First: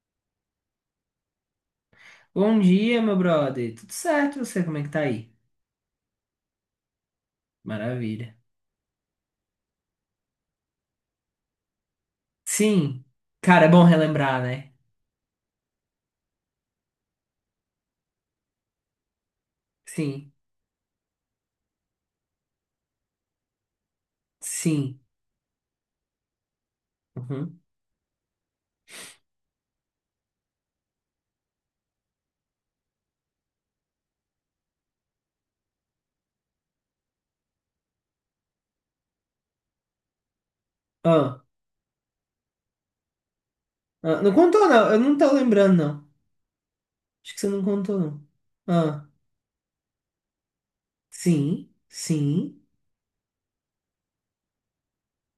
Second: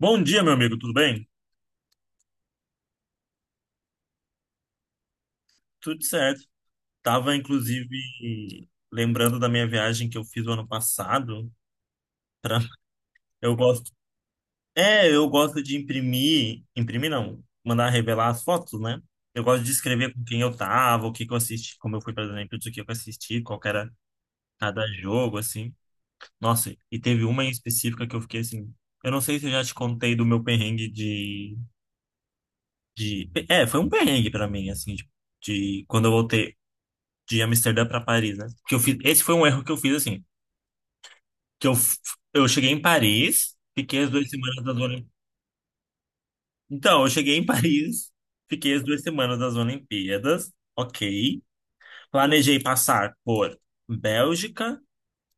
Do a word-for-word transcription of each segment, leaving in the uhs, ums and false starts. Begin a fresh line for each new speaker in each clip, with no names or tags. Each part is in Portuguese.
Bom dia, meu amigo, tudo bem?
Bom dia, meu brother. Tudo certo? e você, como é que tá aí?
Tudo certo. Tava,
Maravilha.
inclusive, lembrando da minha viagem que eu fiz o ano passado. pra-
Sim.
Eu
Cara, é bom
gosto.
relembrar, né?
É, eu gosto de imprimir. Imprimir não, mandar revelar as fotos, né? Eu gosto de escrever com
Sim.
quem eu tava, o que que eu assisti, como eu fui, por exemplo, o que eu assisti, qual que era cada
Sim.
jogo, assim. Nossa, e teve uma em
Uhum.
específica que eu fiquei assim. Eu não sei se eu já te contei do meu perrengue de, de... É, foi um perrengue pra mim, assim, de, de quando eu voltei. De Amsterdã para Paris, né? Que eu fiz, esse foi um erro que eu fiz assim,
Ah,
que eu f- eu cheguei em Paris, fiquei as
ah,
duas
não
semanas
contou,
das
não. Eu
Olimpíadas.
não tô lembrando, não.
Então, eu
Acho
cheguei
que
em
você não contou,
Paris,
não.
fiquei as duas
Ah,
semanas das Olimpíadas, ok.
sim.
Planejei
Sim.
passar por Bélgica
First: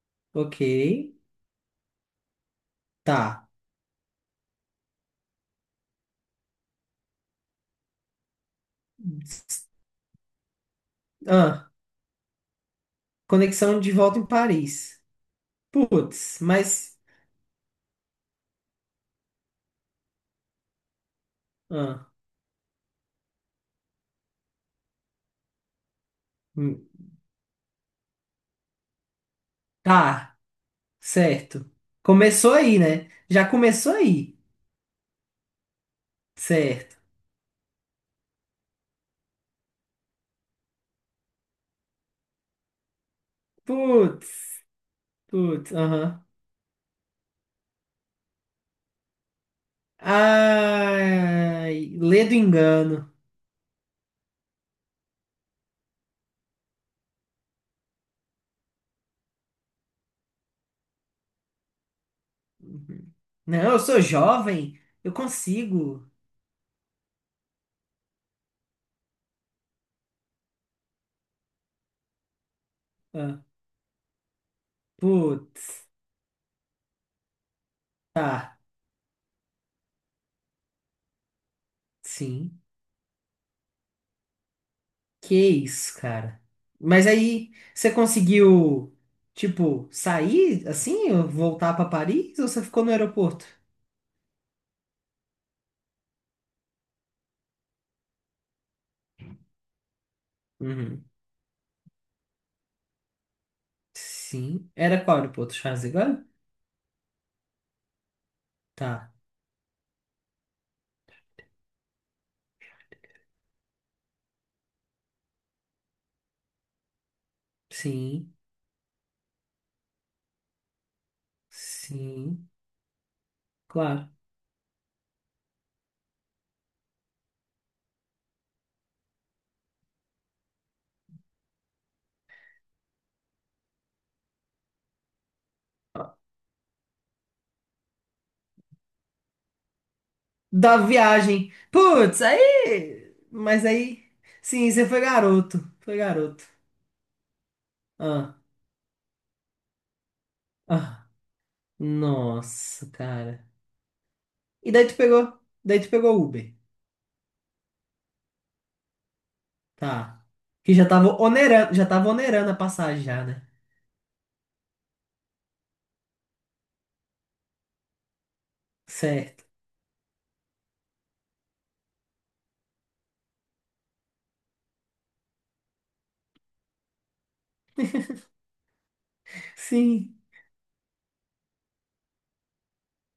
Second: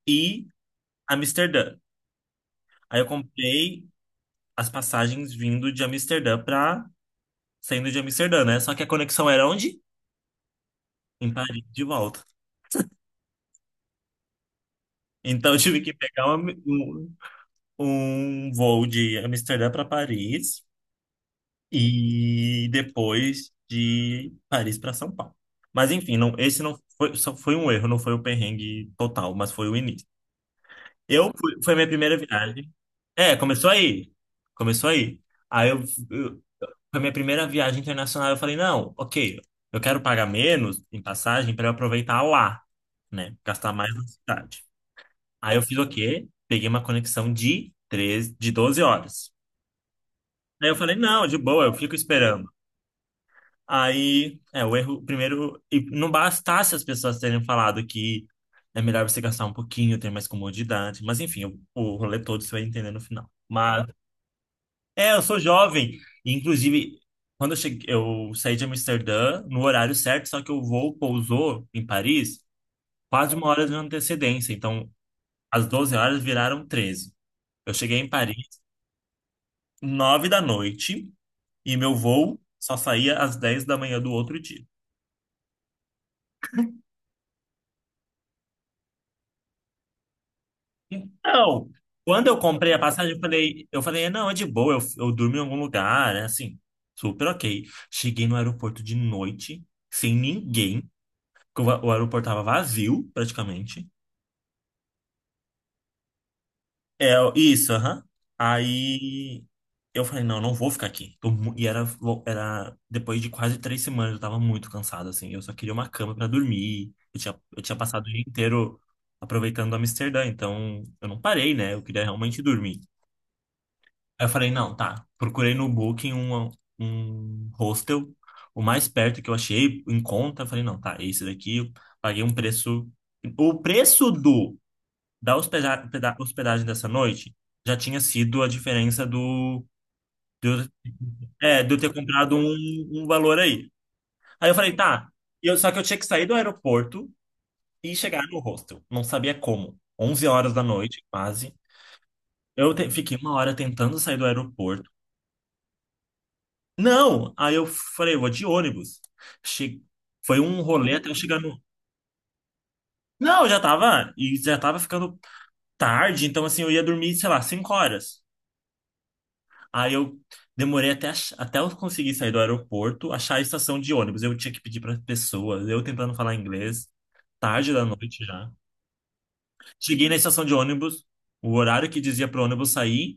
e
Ok.
Amsterdã. Aí eu
Tá.
comprei as passagens vindo de Amsterdã para saindo de Amsterdã, né? Só que a conexão era onde? Em Paris,
Ah,
de volta.
conexão de volta em Paris.
Então, eu tive que pegar
Putz,
um,
mas.
um um voo de Amsterdã para Paris
Ah,
e depois de Paris para São Paulo. Mas enfim, não, esse não
hum,
foi, só foi um erro, não foi o perrengue total, mas foi o início.
tá.
Eu fui,
Certo.
foi a minha primeira
Começou
viagem.
aí, né?
É,
Já
começou
começou
aí.
aí.
Começou aí. Aí eu, eu-
Certo.
foi a minha primeira viagem internacional, eu falei, não, OK, eu quero pagar menos em passagem para eu aproveitar lá, né? Gastar mais na cidade.
Putz.
Aí eu
Putz,
fiz o
aham.
quê? Peguei uma conexão de treze, de doze horas. Aí eu falei, não, de boa, eu fico
Ai, lê do
esperando.
engano.
Aí, é, o erro, primeiro, e não bastasse as pessoas terem falado que é melhor você gastar um pouquinho, ter mais comodidade, mas enfim, o, o rolê todo você vai entender no
Uhum.
final.
Não, eu
Mas,
sou jovem,
é,
eu
eu sou jovem,
consigo.
e, inclusive, quando eu cheguei, eu saí de Amsterdã no horário certo, só que o voo pousou em Paris quase
Ah,
uma hora de antecedência, então as
putz,
doze horas viraram treze. Eu cheguei em
tá,
Paris nove da noite e meu voo
sim.
só saía às dez da manhã do outro dia.
Que isso, cara. Mas aí, você conseguiu, tipo, sair assim, ou
Então,
voltar pra
quando eu
Paris, ou você
comprei a
ficou no
passagem, eu
aeroporto?
falei, eu falei, não, é de boa, eu, eu durmo em algum lugar, né? Assim, super ok. Cheguei no aeroporto de noite, sem ninguém,
Uhum.
porque o, a- o aeroporto tava vazio, praticamente.
Sim. Era qual aeroporto? Charles de Gaulle?
É, isso, aham.
Tá.
Aí eu falei, não, não vou ficar aqui. Tô mu- e era, lo- era depois de quase três semanas, eu tava muito cansado, assim. Eu só queria uma cama pra dormir. Eu tinha, eu tinha passado o dia
Sim,
inteiro aproveitando Amsterdã, então eu não parei, né? Eu queria realmente
sim,
dormir.
claro.
Aí eu falei, não, tá. Procurei no Booking um, um hostel, o mais perto que eu achei, em conta. Eu falei, não, tá, esse daqui. Eu paguei um preço. O preço do da hospeda- hospeda- hospedagem dessa noite já tinha sido a diferença do, do,
da viagem.
é, de eu ter
Putz,
comprado um, um
aí.
valor
Mas
aí.
aí.
Aí eu
Sim,
falei,
você foi
tá. E eu,
garoto.
só que eu
Foi
tinha que sair do
garoto.
aeroporto e chegar no
Ah,
hostel. Não sabia como. Onze horas da noite,
ah.
quase. Eu
Nossa,
te- fiquei uma
cara.
hora tentando sair do
E daí
aeroporto.
tu pegou. Daí tu pegou o Uber.
Não! Aí eu falei, vou de ônibus. Che...
Tá.
Foi um
Que já
rolê até
tava
eu chegar no.
onerando, já tava onerando a passagem já,
Não,
né?
eu já tava. E já tava ficando tarde, então assim, eu ia dormir, sei lá, cinco horas.
Certo.
Aí eu demorei até, ach- até eu conseguir sair do aeroporto, achar a estação de ônibus. Eu tinha que pedir para pessoas, eu tentando falar inglês, tarde da noite já. Cheguei na
Sim.
estação de ônibus, o horário que dizia pro ônibus sair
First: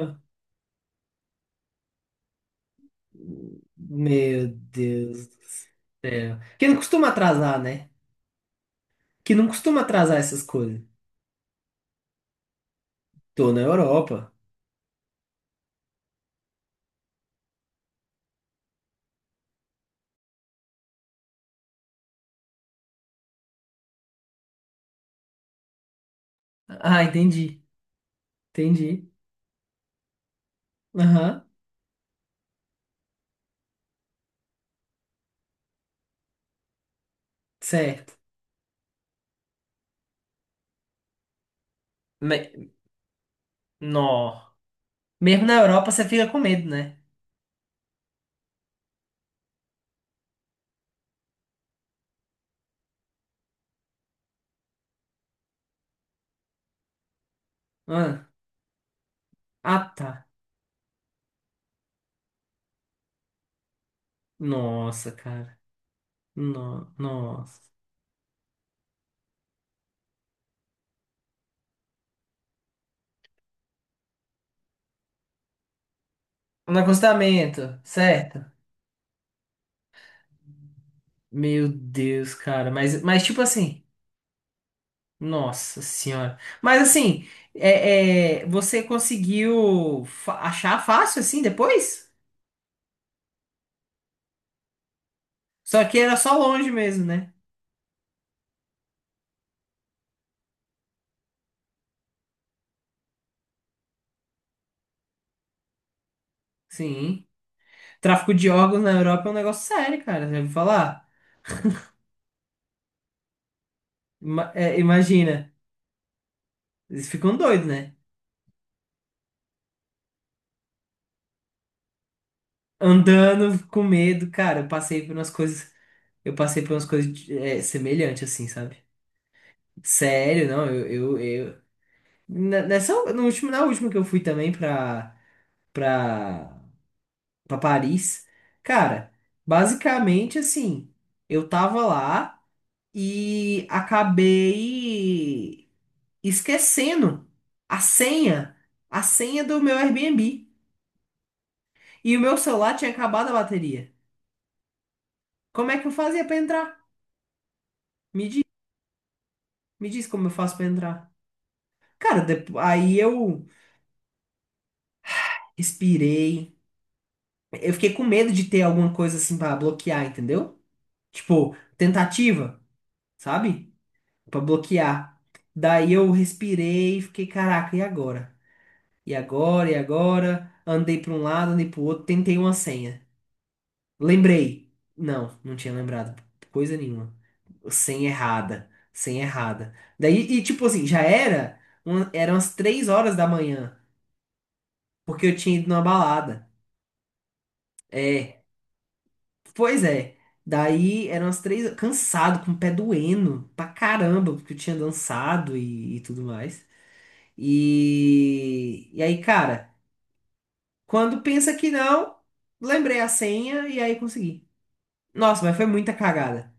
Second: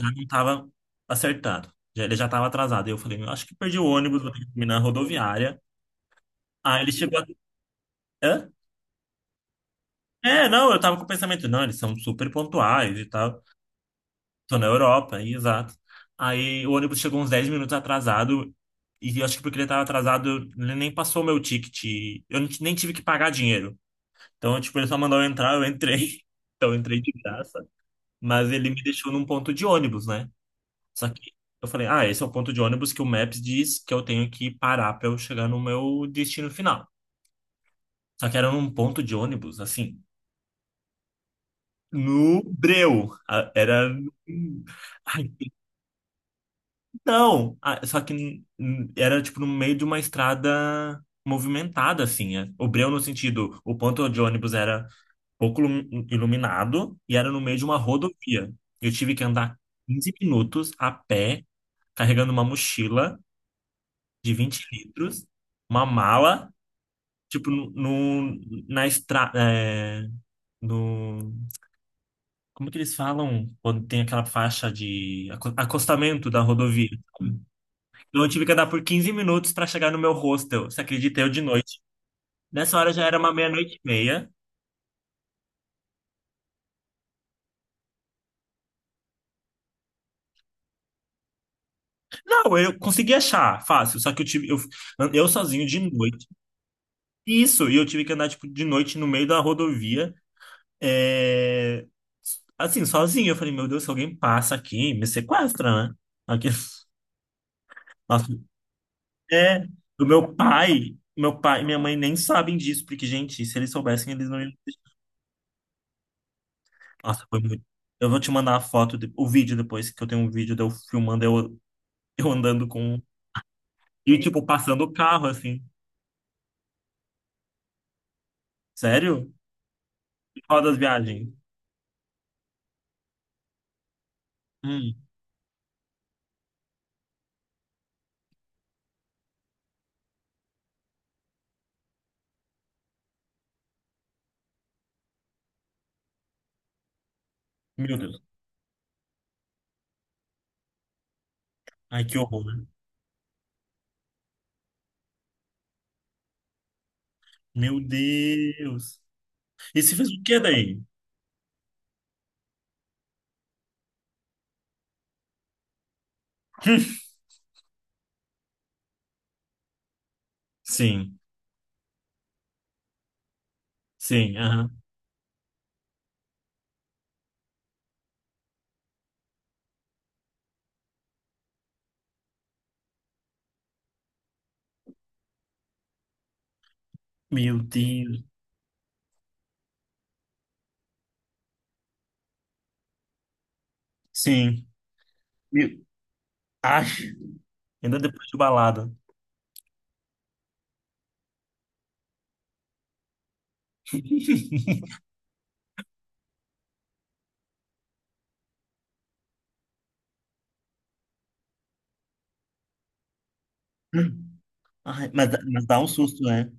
já não tava acertado. Já, ele já tava atrasado. Aí eu falei, acho que perdi o ônibus, vou ter que
Meu
terminar a
Deus do
rodoviária.
céu. Que não
Aí ele
costuma
chegou. a-
atrasar, né?
Hã?
Que não costuma atrasar essas
É, não, eu
coisas.
tava com o pensamento, não, eles são super pontuais e tal.
Tô na Europa.
Tô na Europa, e exato. Aí o ônibus chegou uns dez minutos atrasado, e eu acho que porque ele tava atrasado, ele nem passou o meu ticket. Eu não ti- Nem tive que pagar dinheiro. Então, tipo, ele só mandou eu entrar, eu entrei. Então, eu entrei
Ah,
de graça.
entendi.
Mas ele me
Entendi.
deixou num ponto de ônibus, né? Só que
Aham.
eu falei, ah, esse é o ponto de ônibus que o Maps diz que eu tenho que parar pra eu chegar no meu destino final.
Certo.
Só que era num ponto de ônibus, assim. No Breu. A- Era.
Nó.
Ai,
Mesmo na Europa você fica com medo, né?
então. a- Só que n- n- era tipo no meio de uma estrada movimentada, assim. É. O Breu, no sentido, o ponto de ônibus era pouco lum- iluminado e era no meio de uma
Ah,
rodovia. Eu tive que andar
ah, tá.
quinze minutos a pé, carregando uma mochila de vinte
Nossa,
litros,
cara.
uma mala,
No,
tipo,
nossa.
no, no- na estrada. No, Como que eles falam quando tem aquela faixa de aco- acostamento da
No
rodovia?
acostamento,
Então eu
certo?
tive que andar por quinze minutos para chegar no meu hostel. Você acredita? Eu de
Meu
noite.
Deus, cara.
Nessa hora
Mas,
já era
mas
uma
tipo
meia-noite
assim.
e meia.
Nossa senhora. Mas assim, é, é, você conseguiu fa- achar fácil assim depois?
Não, eu consegui achar, fácil. Só que eu tive, eu, eu sozinho de
Só que era
noite.
só longe mesmo, né?
Isso, e eu tive que andar tipo, de noite no meio da rodovia. É, assim, sozinho. Eu falei, meu Deus, se alguém passa aqui, me sequestra, né? Aqui...
Sim.
Nossa,
Tráfico de órgãos na Europa é um
é,
negócio sério,
do
cara.
meu
Já ouviu
pai,
falar?
meu pai e minha mãe nem sabem disso, porque, gente, se eles soubessem, eles não
Ima-
iam.
é, imagina. Eles
Nossa,
ficam
foi muito.
doidos, né?
Eu vou te mandar a foto, de- o vídeo depois, que eu tenho um vídeo de eu filmando eu, eu andando com.
Andando com
E,
medo,
tipo,
cara, eu
passando o
passei por
carro,
umas
assim.
coisas, eu passei por umas coisas é, semelhantes, assim, sabe?
Sério?
Sério,
Qual
não,
das
eu, eu,
viagens?
eu na- nessa, no último, na última que eu fui também
Hum,
pra, pra, pra Paris, cara, basicamente, assim, eu tava lá e acabei esquecendo a
meu Deus.
senha, a senha do meu Airbnb,
Ai,
e
que
o meu
horror, né?
celular tinha acabado a bateria. Como é que eu fazia pra entrar?
Meu
Me
Deus. E
Me
se
diz
fez o
como eu
quê
faço pra
daí?
entrar. Cara, depo- aí eu respirei. Eu fiquei com medo de ter alguma coisa assim pra bloquear, entendeu?
Sim,
Tipo, tentativa, sabe?
sim,
Pra
aham.
bloquear. Daí eu respirei e fiquei, caraca, e agora? E agora? E agora? Andei pra um lado, andei pro outro, tentei uma senha. Lembrei. Não, não tinha lembrado. Coisa nenhuma.
Meu
Senha
Deus.
errada. Senha errada. Daí, e tipo assim, já era, uma- eram as três horas da manhã,
Sim.
porque eu tinha ido
Meu...
numa balada.
Ai, ainda depois de
É,
balada.
pois é. Daí eram as três, cansado, com o pé doendo pra caramba, porque eu tinha dançado e, e tudo mais. E, e aí, cara, quando pensa que não, lembrei a senha e aí consegui.
Ai, mas,
Nossa, mas
mas
foi
dá um
muita
susto, né?
cagada.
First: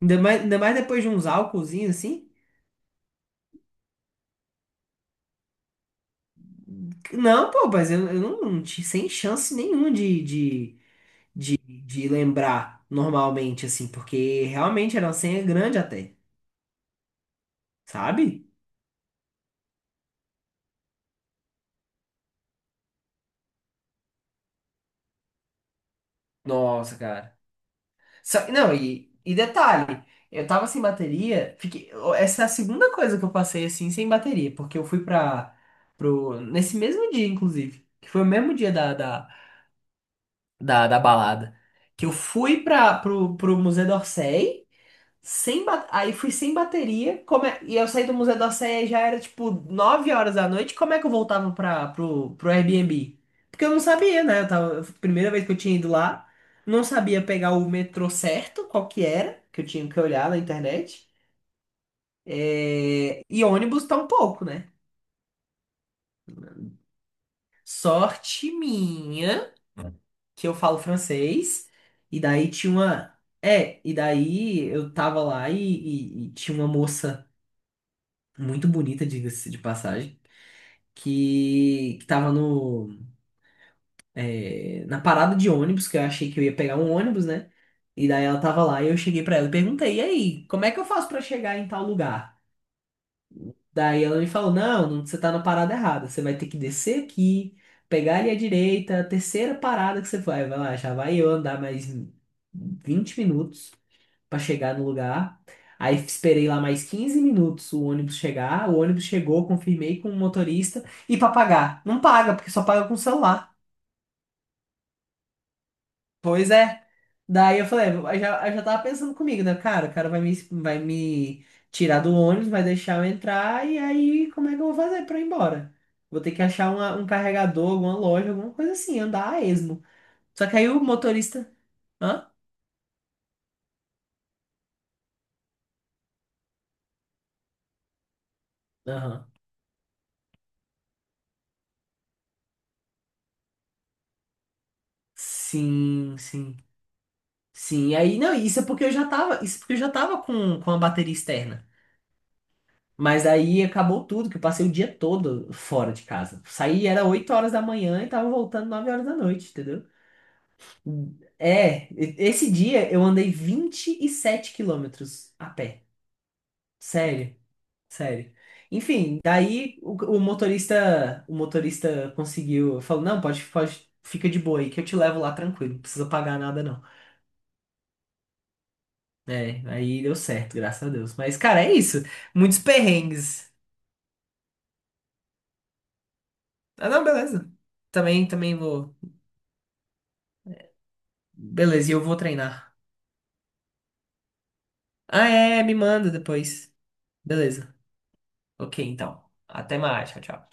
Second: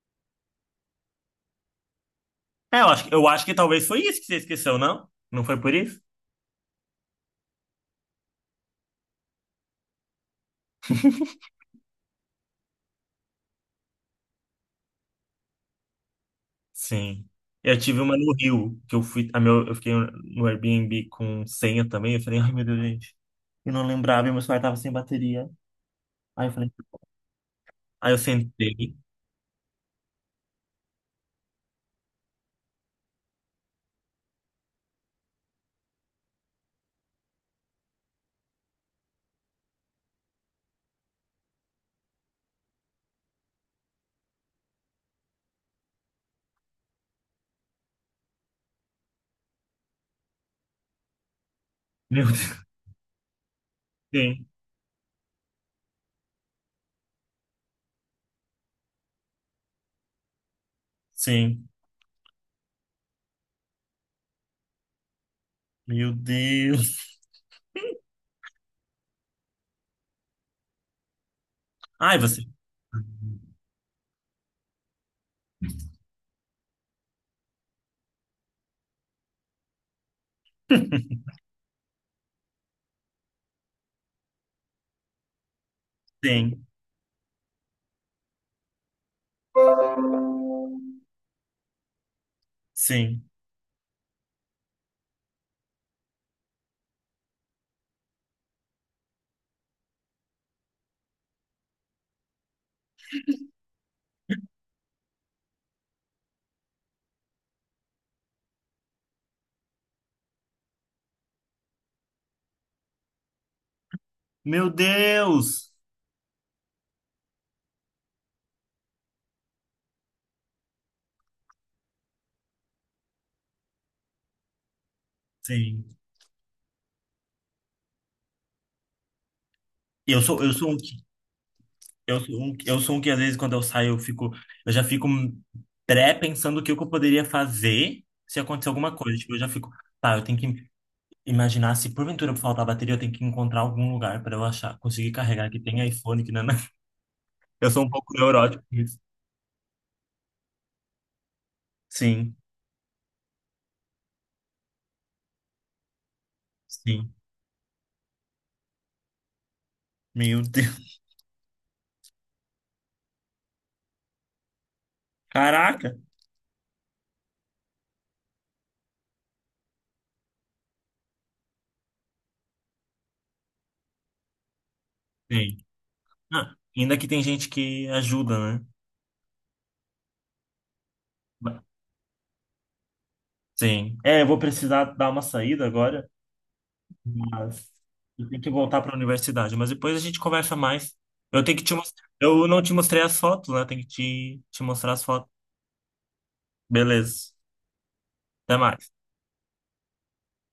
Ainda mais, ainda mais depois de uns álcoolzinhos assim.
É, eu acho, eu acho que talvez foi isso que você esqueceu, não? Não foi por isso?
Não, pô, mas eu, eu não, não tinha sem chance nenhuma de, de, de lembrar normalmente, assim, porque realmente era uma senha grande até,
Sim. Eu tive uma no
sabe?
Rio, que eu fui, a meu, eu fiquei no Airbnb com senha também. Eu falei, ai meu Deus, gente, eu não lembrava, e meu celular tava sem bateria. Aí eu falei,
Nossa, cara.
aí eu
Só- não,
sentei.
e, e detalhe, eu tava sem bateria, fiquei, essa é a segunda coisa que eu passei assim sem bateria, porque eu fui pra, pro, nesse mesmo dia, inclusive, que foi o mesmo dia da, da, da, da balada, que eu fui pra, pro, pro Museu d'Orsay, sem ba- aí fui sem bateria. Como é- E eu saí do Museu da Sé e já era tipo nove horas da noite. Como é que eu voltava pra...
Meu
pro... pro
Deus,
Airbnb? Porque eu não sabia, né?
sim,
Eu tava... Primeira vez que eu tinha ido lá, não sabia pegar o metrô certo, qual que era, que eu tinha que olhar na internet.
sim,
É, e ônibus tá um pouco, né?
meu Deus.
Sorte minha, que eu falo francês,
Ai,
e
você.
daí tinha uma. É, e daí eu tava lá e, e e tinha uma moça muito bonita, diga-se de passagem, que, que tava no, é, na parada de ônibus, que eu achei que eu ia
Sim,
pegar um ônibus, né? E daí ela tava lá e eu cheguei pra ela e perguntei, e aí, como é que eu faço pra chegar em tal lugar?
sim.
Daí ela me falou, não, não, você tá na parada errada, você vai ter que descer aqui, pegar ali à direita, a terceira parada que você vai, vai lá, já vai eu andar mais vinte minutos para chegar no lugar. Aí esperei lá mais quinze minutos o ônibus chegar. O ônibus chegou, confirmei com o motorista. E para pagar? Não paga, porque só paga com o celular.
Meu Deus!
Pois é. Daí eu falei, eu já, eu já tava pensando comigo, né? Cara, o cara vai me, vai me, tirar do ônibus, vai deixar eu entrar. E aí, como é que eu vou fazer para ir embora?
Sim.
Vou ter que achar uma- um carregador, alguma loja, alguma coisa assim, andar a esmo.
Eu sou,
Só
eu
que aí
sou um.
o motorista.
Eu
Hã?
sou um, eu sou um que às vezes quando eu saio eu fico, eu já fico pré-pensando o que eu poderia fazer se acontecer alguma coisa.
Aham.
Tipo, eu já fico, tá, eu tenho que imaginar se porventura faltar bateria, eu tenho que encontrar algum lugar para eu achar, conseguir carregar que tem
Sim,
iPhone, que não,
sim.
Eu sou um
Sim,
pouco
aí, não, isso
neurótico
é
com
porque eu
isso.
já tava, isso é porque eu já tava com, com a bateria externa.
Sim,
Mas aí acabou tudo, que eu passei o dia todo fora de casa. Saí, era
sim.
oito horas da manhã e tava voltando nove horas da noite, entendeu?
Meu Deus.
É, e- esse dia eu andei vinte e sete quilômetros a pé.
Caraca.
Sério, sério. Enfim, daí o, o motorista, o motorista conseguiu, falou, não, pode, pode, fica de boa aí que eu te levo lá
Sim.
tranquilo, não precisa pagar
Ah,
nada não.
ainda que tem gente que ajuda, né?
É, aí deu certo, graças a Deus. Mas, cara, é isso. Muitos perrengues.
Sim. É, eu vou precisar dar uma saída agora.
Ah, não, beleza.
Mas eu
Também,
tenho que
também
voltar para a
vou.
universidade. Mas depois a gente conversa mais. Eu tenho que te
Beleza, e eu
mostrar.
vou
Eu não te
treinar.
mostrei as fotos, né? Tenho que te, te mostrar as
Ah,
fotos.
é, me manda depois.
Beleza.
Beleza.
Até
Ok,
mais.
então. Até mais. Tchau, tchau.